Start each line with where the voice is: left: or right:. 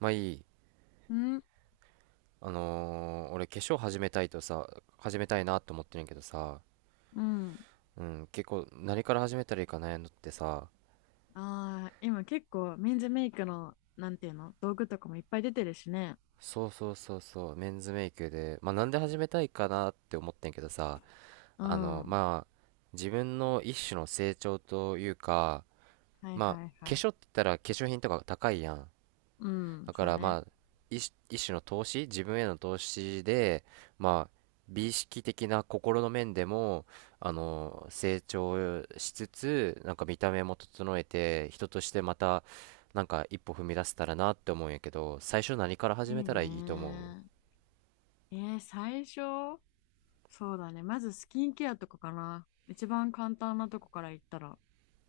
right: まあいい。
left: うん、
right: 俺化粧始めたいとさ、始めたいなと思ってるんやけどさ、
left: うん。
right: うん、結構何から始めたらいいか悩んどってさ、
left: ああ、今結構メンズメイクの、なんていうの、道具とかもいっぱい出てるしね。
right: そうそうそうそう、メンズメイクで、まあなんで始めたいかなって思ってんけどさ、
left: うん。は
right: まあ、自分の一種の成長というか、
left: い
right: まあ、
left: はいは
right: 化
left: い。
right: 粧って言ったら化粧品とか高いやん。
left: うん、
right: だか
left: そう
right: らま
left: ね。
right: あ一種の投資、自分への投資で、まあ、美意識的な心の面でも、成長しつつ、なんか見た目も整えて、人としてまた、なんか一歩踏み出せたらなって思うんやけど、最初何から
left: いい
right: 始めたらいいと思う？
left: ね。最初、そうだね。まずスキンケアとかかな。一番簡単なとこからいったら。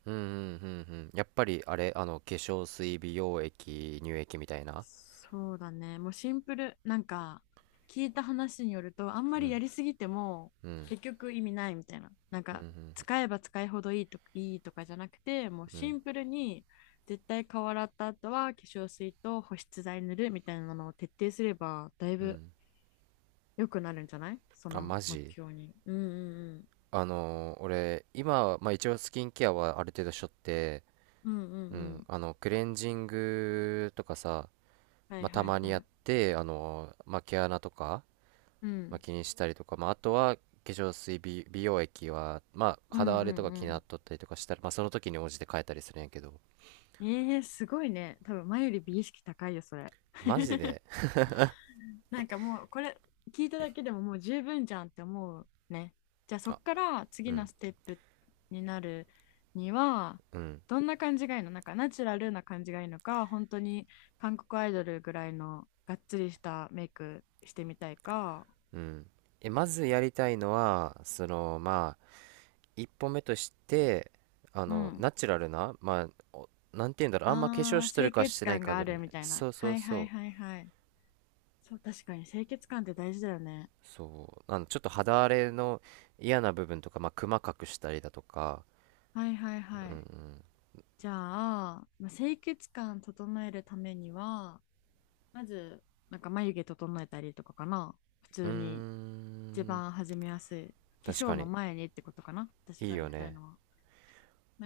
right: うんうんうんうん。やっぱりあれ、化粧水、美容液、乳液みたいな。
left: そうだね。もうシンプル。聞いた話によると、あんま
right: う
left: り
right: ん
left: やりすぎても、
right: うん
left: 結局意味ないみたいな。なん
right: う
left: か、
right: ん
left: 使えば使いほどいいとか、いいとかじゃなくて、もう
right: う
left: シ
right: ん
left: ンプルに、絶対顔洗った後は化粧水と保湿剤塗るみたいなのを徹底すれば、だい
right: うんう
left: ぶ
right: ん。
left: 良くなるんじゃない、そ
right: あ、
left: の
right: マ
left: 目
right: ジ。
left: 標に。うんうんうん。
right: 俺今は、まあ、一応スキンケアはある程度しとって、
left: うんうんう
right: う
left: ん。
right: ん、クレンジングとかさ、
left: は
right: ま
left: い
right: あ、た
left: はい
right: まに
left: は
right: やっ
left: い。
right: てまあ、毛穴とか、
left: う
right: まあ、
left: ん。
right: 気にしたりとか、まあ、あとは化粧水美容液は、まあ、
left: うん
right: 肌荒
left: う
right: れと
left: ん
right: か
left: う
right: 気にな
left: ん。
right: っとったりとかしたら、まあ、その時に応じて変えたりするんやけど。
left: ええー、すごいね。多分前より美意識高いよ、それ。
right: マジで。
left: なんかもうこれ聞いただけでももう十分じゃんって思うね。じゃあそっ
right: あ。
left: から
right: う
left: 次の
right: ん
left: ステップになるには、
right: うん
left: どんな感じがいいの？なんかナチュラルな感じがいいのか、本当に韓国アイドルぐらいのがっつりしたメイクしてみたいか。
right: うん。まずやりたいのはそのまあ一歩目として、
left: うん。
right: ナチュラルな、まあ、なんて言うんだろう、あんま化粧
left: あ
right: し
left: ー、
right: とる
left: 清
right: かし
left: 潔
right: てない
left: 感
right: か
left: が
right: ぐ
left: あ
right: らい
left: る
right: ね。
left: みたいな。
right: そうそ
left: は
right: う
left: いはい
right: そう
left: はいはい。そう、確かに清潔感って大事だよね。
right: そう。ちょっと肌荒れの嫌な部分とか、まあクマ隠したりだとか。
left: はいはいはい。じゃあ、まあ、清潔感整えるためには、まず、なんか眉毛整えたりとかかな。普
right: うー
left: 通に一
right: ん、
left: 番始めやすい。化
right: 確
left: 粧
right: か
left: の
right: に
left: 前にってことかな、私
right: い
left: が
right: い
left: 言
right: よ
left: いたい
right: ね。
left: のは。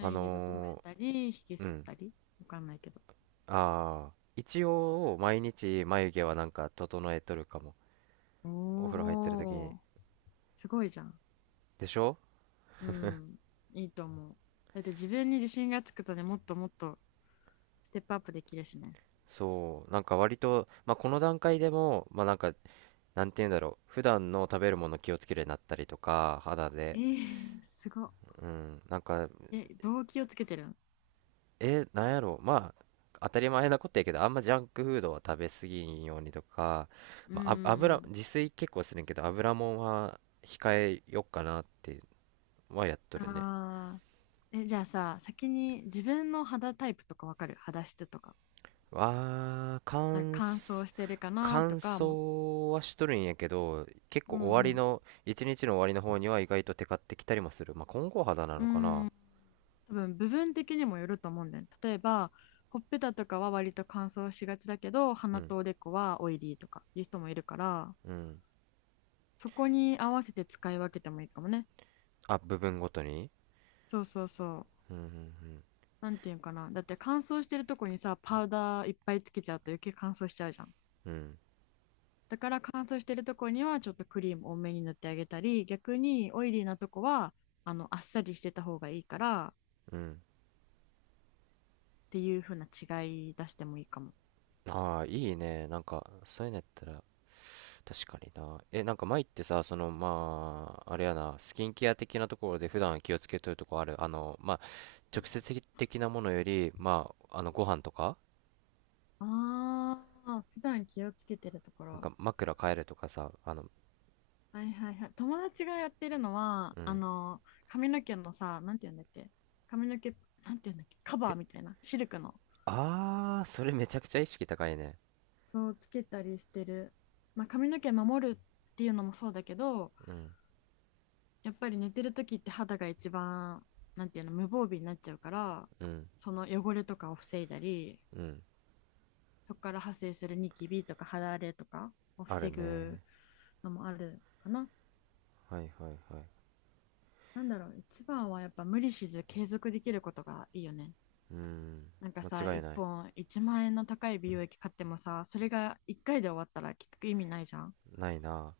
right: あ
left: 毛整え
right: の
left: たり、ひげ
right: う
left: 剃っ
right: ん。
left: たり。わかんないけど。
right: ああー、一応毎日眉毛はなんか整えとるかも。お風呂入ってる時に。
left: おー、すごいじゃん。
right: でしょ。
left: うん、いいと思う。だって自分に自信がつくとね、もっともっとステップアップできるしね。
right: そう、なんか割とまあこの段階でもまあなんか、なんて言うんだろう、普段の食べるもの気をつけるようになったりとか、肌
left: え
right: で、
left: ー、すごっ。
right: うん、なんか、
left: え、動機をつけてるん？
right: え、なんやろう、まあ、当たり前なことやけど、あんまジャンクフードは食べ過ぎんようにとか、
left: うんう
right: まあ、油、
left: ん
right: 自炊結構するんけど、油もんは控えよっかなってはやっと
left: うん。
right: るね。
left: あー、え、じゃあさ、先に自分の肌タイプとかわかる？肌質とか。
right: わー、
left: なんか乾燥してるかなと
right: 乾
left: かも。う、
right: 燥はしとるんやけど、結
left: う
right: 構終わり
left: ん
right: の、一日の終わりの方には意外とテカってきたりもする。まあ、混合肌な
left: う
right: のか
left: ん、
right: な？
left: うーん、多分部分的にもよると思うんだよね。例えばほっぺたとかは割と乾燥しがちだけど、
right: う
left: 鼻
right: ん、
left: とおでこはオイリーとかいう人もいるから、
right: うん。
left: そこに合わせて使い分けてもいいかもね。
right: あ、部分ごとに。
left: そうそうそう。
right: うんうん
left: なんていうんかな、だって乾燥してるとこにさ、パウダーいっぱいつけちゃうと余計乾燥しちゃうじゃん。
right: うんうん
left: だから乾燥してるとこにはちょっとクリーム多めに塗ってあげたり、逆にオイリーなとこはあっさりしてた方がいいから
right: うん。
left: っていう風な違い出してもいいかも。
right: ああー、いいね、なんかそういうのやったら。確かにな、え、なんか前ってさ、そのまああれやな、スキンケア的なところで普段気をつけとるとこある？まあ直接的なものよりまあ、ご飯とか、
left: ああ、普段気をつけてるとこ
right: なん
left: ろ。
right: か枕変えるとかさ。
left: はいはいはい。友達がやってるのは、
right: う
left: あ
right: ん。
left: の、髪の毛のさ、なんて言うんだっけ、髪の毛、なんて言うんだっけ、カバーみたいな、シルクの。
right: ああー、それめちゃくちゃ意識高いね。
left: そう、つけたりしてる。まあ、髪の毛守るっていうのもそうだけど、
right: うん
left: やっぱり寝てる時って肌が一番、なんていうの、無防備になっちゃうから、
right: うん
left: その汚れとかを防いだり、
right: うん。
left: そこから派生するニキビとか肌荒れとかを
right: ある
left: 防ぐ
right: ね。
left: のもあるかな。
right: はいはいはい。
left: なんだろう、一番はやっぱ無理せず継続できることがいいよね。
right: うん。
left: なんかさ、
right: 間違い
left: 1
right: ない。
left: 本1万円の高い美容液買ってもさ、それが1回で終わったら結局意味ないじゃん。
right: ないな。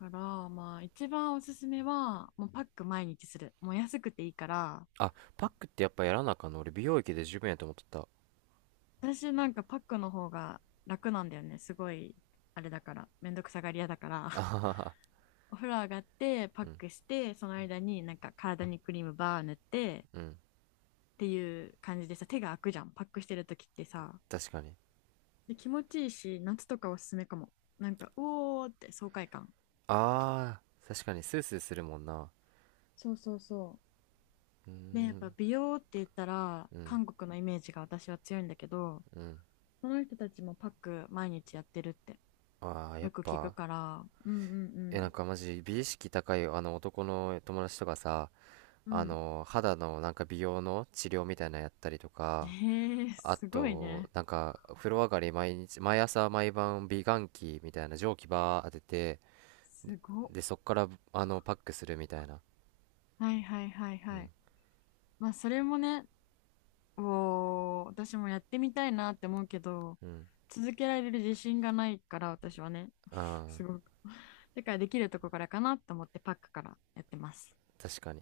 left: だから、まあ一番おすすめは、もうパック毎日する。もう安くていいから。
right: あ、パックってやっぱやらなあかんの？俺美容液で十分やと思っとった。
left: 私なんかパックの方が楽なんだよね。すごい、あれだから、めんどくさがり屋だから。
right: あははは。
left: お風呂上がってパッ
right: うん、
left: クして、その間になんか体にクリームバー塗ってっ
right: うん。
left: ていう感じで、さ手が開くじゃんパックしてる時って。さ
right: 確かに。
left: で気持ちいいし、夏とかおすすめかも。なんかうおーって爽快感。
right: ああ、確かにスースーするもんな。
left: そうそうそ
right: うー
left: う。でやっぱ
right: ん、
left: 美容って言ったら
right: うん、
left: 韓国のイメージが私は強いんだけど、
right: うん。
left: その人たちもパック毎日やってるって
right: ああ、やっ
left: よく聞く
right: ぱ、
left: から。う。うんう
right: なん
left: ん
right: かマジ美意識高いあの男の友達とかさ、
left: うん。
right: 肌のなんか美容の治療みたいなのやったりと
left: うん。
right: か、
left: へえ、
right: あ
left: すごい
right: と、
left: ね。
right: なんか、風呂上がり毎日、毎朝毎晩美顔器みたいな蒸気バー当てて、
left: すご
right: で、
left: っ。
right: そっから、パックするみたいな。
left: はいはいはい
right: う
left: は
right: ん、
left: い。まあ、それもね、おー、私もやってみたいなって思うけど、
right: うん。
left: 続けられる自信がないから、私はね、
right: ああ、
left: すごく。だからできるとこからかなと思ってパックからやってます。
right: 確かに。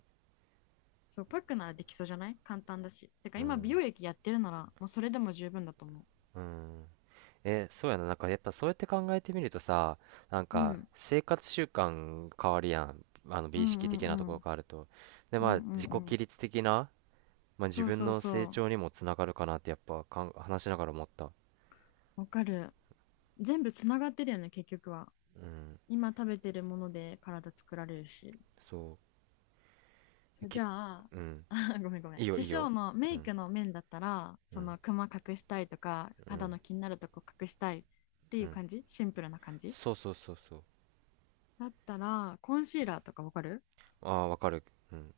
left: そう、パックならできそうじゃない？簡単だし。てか
right: う
left: 今、美
right: ん、
left: 容液やってるなら、もうそれでも十分だと思
right: うん。え、そうやな。なんかやっぱそうやって考えてみるとさ、なん
left: う。う
right: か
left: ん。
right: 生活習慣変わるやん。あの
left: う
right: 美意
left: ん
right: 識
left: う
right: 的
left: んう
right: なところ
left: ん。
right: 変わると。で、
left: う
right: まあ
left: んうん
right: 自己
left: う
right: 規
left: ん。
right: 律的な、まあ自
left: そう
right: 分
left: そう
right: の成
left: そ
right: 長にもつながるかなってやっぱ話しながら思った。
left: う。わかる。全部つながってるよね、結局は。
right: うん、
left: 今食べてるもので体作られるし。
right: そう。え
left: そうじ
right: き、
left: ゃあ、
right: うん。
left: あ ごめんごめん、
right: いい
left: 化
right: よ、いいよ。
left: 粧の
right: う
left: メイ
right: ん、
left: クの面だったら、
right: う
left: そ
right: ん、
left: のクマ隠したいとか
right: う
left: 肌
right: ん、
left: の気になるとこ隠したいってい
right: う
left: う
right: ん。
left: 感じ、シンプルな感じ
right: そうそうそうそう。
left: だったらコンシーラーとかわかる？
right: ああ、わかる。うん。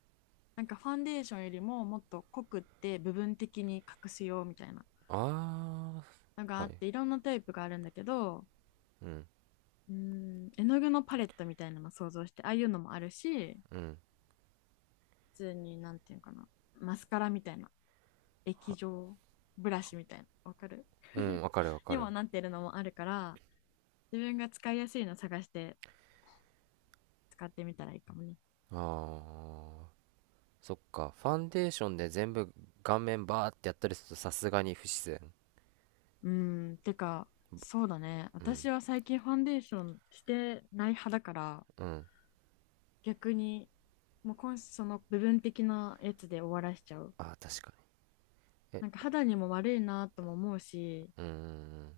left: なんかファンデーションよりももっと濃くって部分的に隠すよみたいな
right: あ
left: のが
right: あ、
left: あ
right: は
left: っ
right: い。
left: て、いろんなタイプがあるんだけど、
right: うん、
left: うーん絵の具のパレットみたいなの想像して、ああいうのもあるし、
right: うん、
left: 普通になんていうのかな、マスカラみたいな液状、ブラシみたいな、わかる？
right: うん、わかるわか
left: にも
right: る。
left: なってるのもあるから、自分が使いやすいの探して使ってみたらいいかもね。
right: あー、そっか。ファンデーションで全部顔面バーってやったりするとさすがに不自然。
left: うん、てか、そうだね、
right: うん。
left: 私は最近ファンデーションしてない派だから、
right: うん。
left: 逆にもう今その部分的なやつで終わらしちゃう。
right: あー、確かに。え、
left: なんか肌にも悪いなとも思うし、
right: うーん。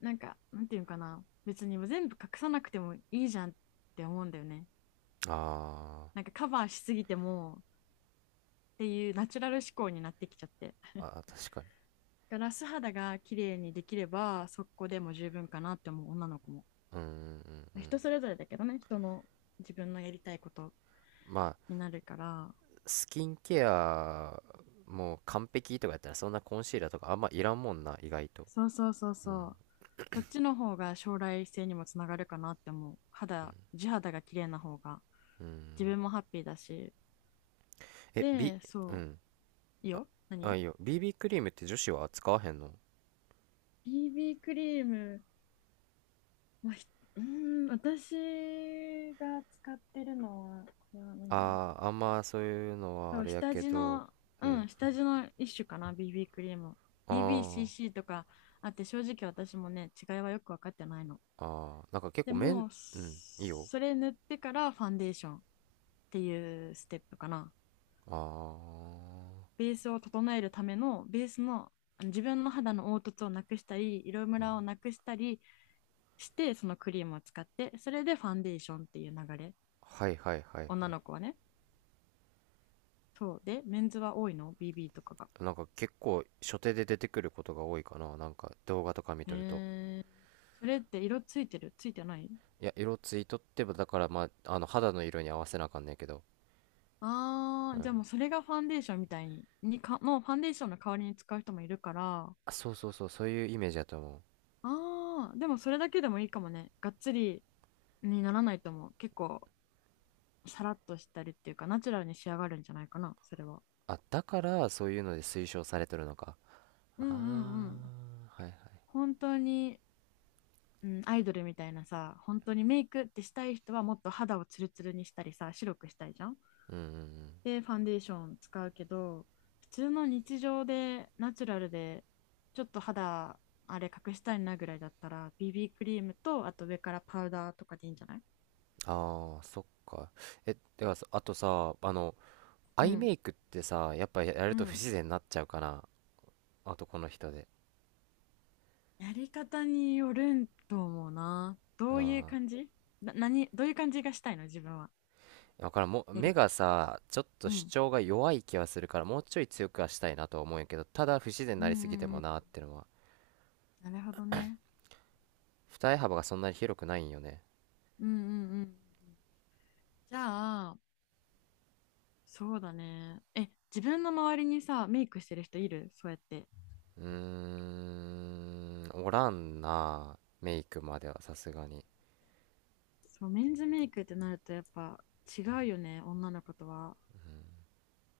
left: なんかなんていうのかな、別に全部隠さなくてもいいじゃんって思うんだよね。
right: あ
left: なんかカバーしすぎてもっていう、ナチュラル思考になってきちゃって、
right: ー、あー、確かに。
left: だから素肌が綺麗にできればそこでも十分かなって思う女の子も。
right: うん、うん、うんうん。
left: 人それぞれだけどね、人の、自分のやりたいこと
right: まあ、
left: になるから。
right: スキンケアもう完璧とかやったらそんなコンシーラーとかあんまいらんもんな、意外と。
left: そうそうそう
right: うん、
left: そう。そっちの方が将来性にもつながるかなって思う。肌、地肌が綺麗な方が
right: う
left: 自
right: ん。
left: 分もハッピーだし。
right: え、B、
left: で
right: う
left: そ
right: ん。
left: う、いいよ
right: あ、
left: 何。
right: いいよ。b クリームって女子は使わへんの？
left: BB クリーム、まあ、ひ、うーん、私が使ってるのはこれは何、
right: ああー、あんまそういうのは
left: そ
right: あ
left: う、
right: れや
left: 下
right: け
left: 地
right: ど、
left: の、
right: う
left: う
right: ん。
left: ん、下地の一種かな、BB クリーム。
right: あー。
left: BBCC とかあって、正直私もね、違いはよく分かってないの。
right: ああ、なんか結
left: で
right: 構
left: も
right: うん、いいよ。
left: それ塗ってからファンデーションっていうステップかな。
right: ああ、
left: ベースを整えるための、ベースの、あの自分の肌の凹凸をなくしたり、色ムラをなくしたりして、そのクリームを使って、それでファンデーションっていう流れ。
right: はいはいはいは
left: 女の子はね。そう。で、メンズは多いの？ BB とかが。
right: い。なんか結構初手で出てくることが多いかな。なんか動画とか見
left: へ
right: とると。
left: え。それって色ついてる？ついてない？
right: いや、色ついとってば、だからまあ、あの肌の色に合わせなあかんねんけど。
left: あ
right: う
left: あー、じ
right: ん。
left: ゃあもうそれがファンデーションみたいに、にか、のファンデーションの代わりに使う人もいるから。
right: あ、そうそうそう、そういうイメージやと思う。
left: ああ、でもそれだけでもいいかもね。がっつりにならないと思う。結構、さらっとしたりっていうか、ナチュラルに仕上がるんじゃないかな、それは。
right: あ、だからそういうので推奨されてるのか。
left: うんうんう
right: あ
left: ん。
right: あ、はいはい。
left: 本当に、うん、アイドルみたいなさ、本当にメイクってしたい人はもっと肌をツルツルにしたりさ、白くしたいじゃん。
right: うんうんうん。
left: でファンデーション使うけど、普通の日常でナチュラルでちょっと肌あれ隠したいなぐらいだったら、 BB クリームとあと上からパウダーとかでいいんじゃない？
right: ああ、そっか。え、ではさ、あとさ、ア
left: う
right: イメ
left: ん
right: イクってさ、やっぱや
left: う
right: ると不
left: ん。
right: 自然になっちゃうかな？男の人で。
left: やり方によるんと思うな。どういう
right: あ
left: 感じな？何どういう感じがしたいの自分は？
right: あ、わからん。もう、
left: やり
right: 目
left: た
right: が
left: い。
right: さ、ちょっと
left: う
right: 主
left: ん
right: 張が弱い気はするから、もうちょい強くはしたいなとは思うんやけど、ただ不自然に
left: うん
right: な
left: う
right: りすぎて
left: んう
right: も
left: ん。
right: なーってのは。
left: なるほどね。
right: 二重幅がそんなに広くないんよね。
left: うんうんうん。じゃあ、そうだね、え自分の周りにさメイクしてる人いる？そうやって。
right: うーん、おらんな。メイクまではさすがに。
left: そう、メンズメイクってなるとやっぱ違うよね、女の子とは。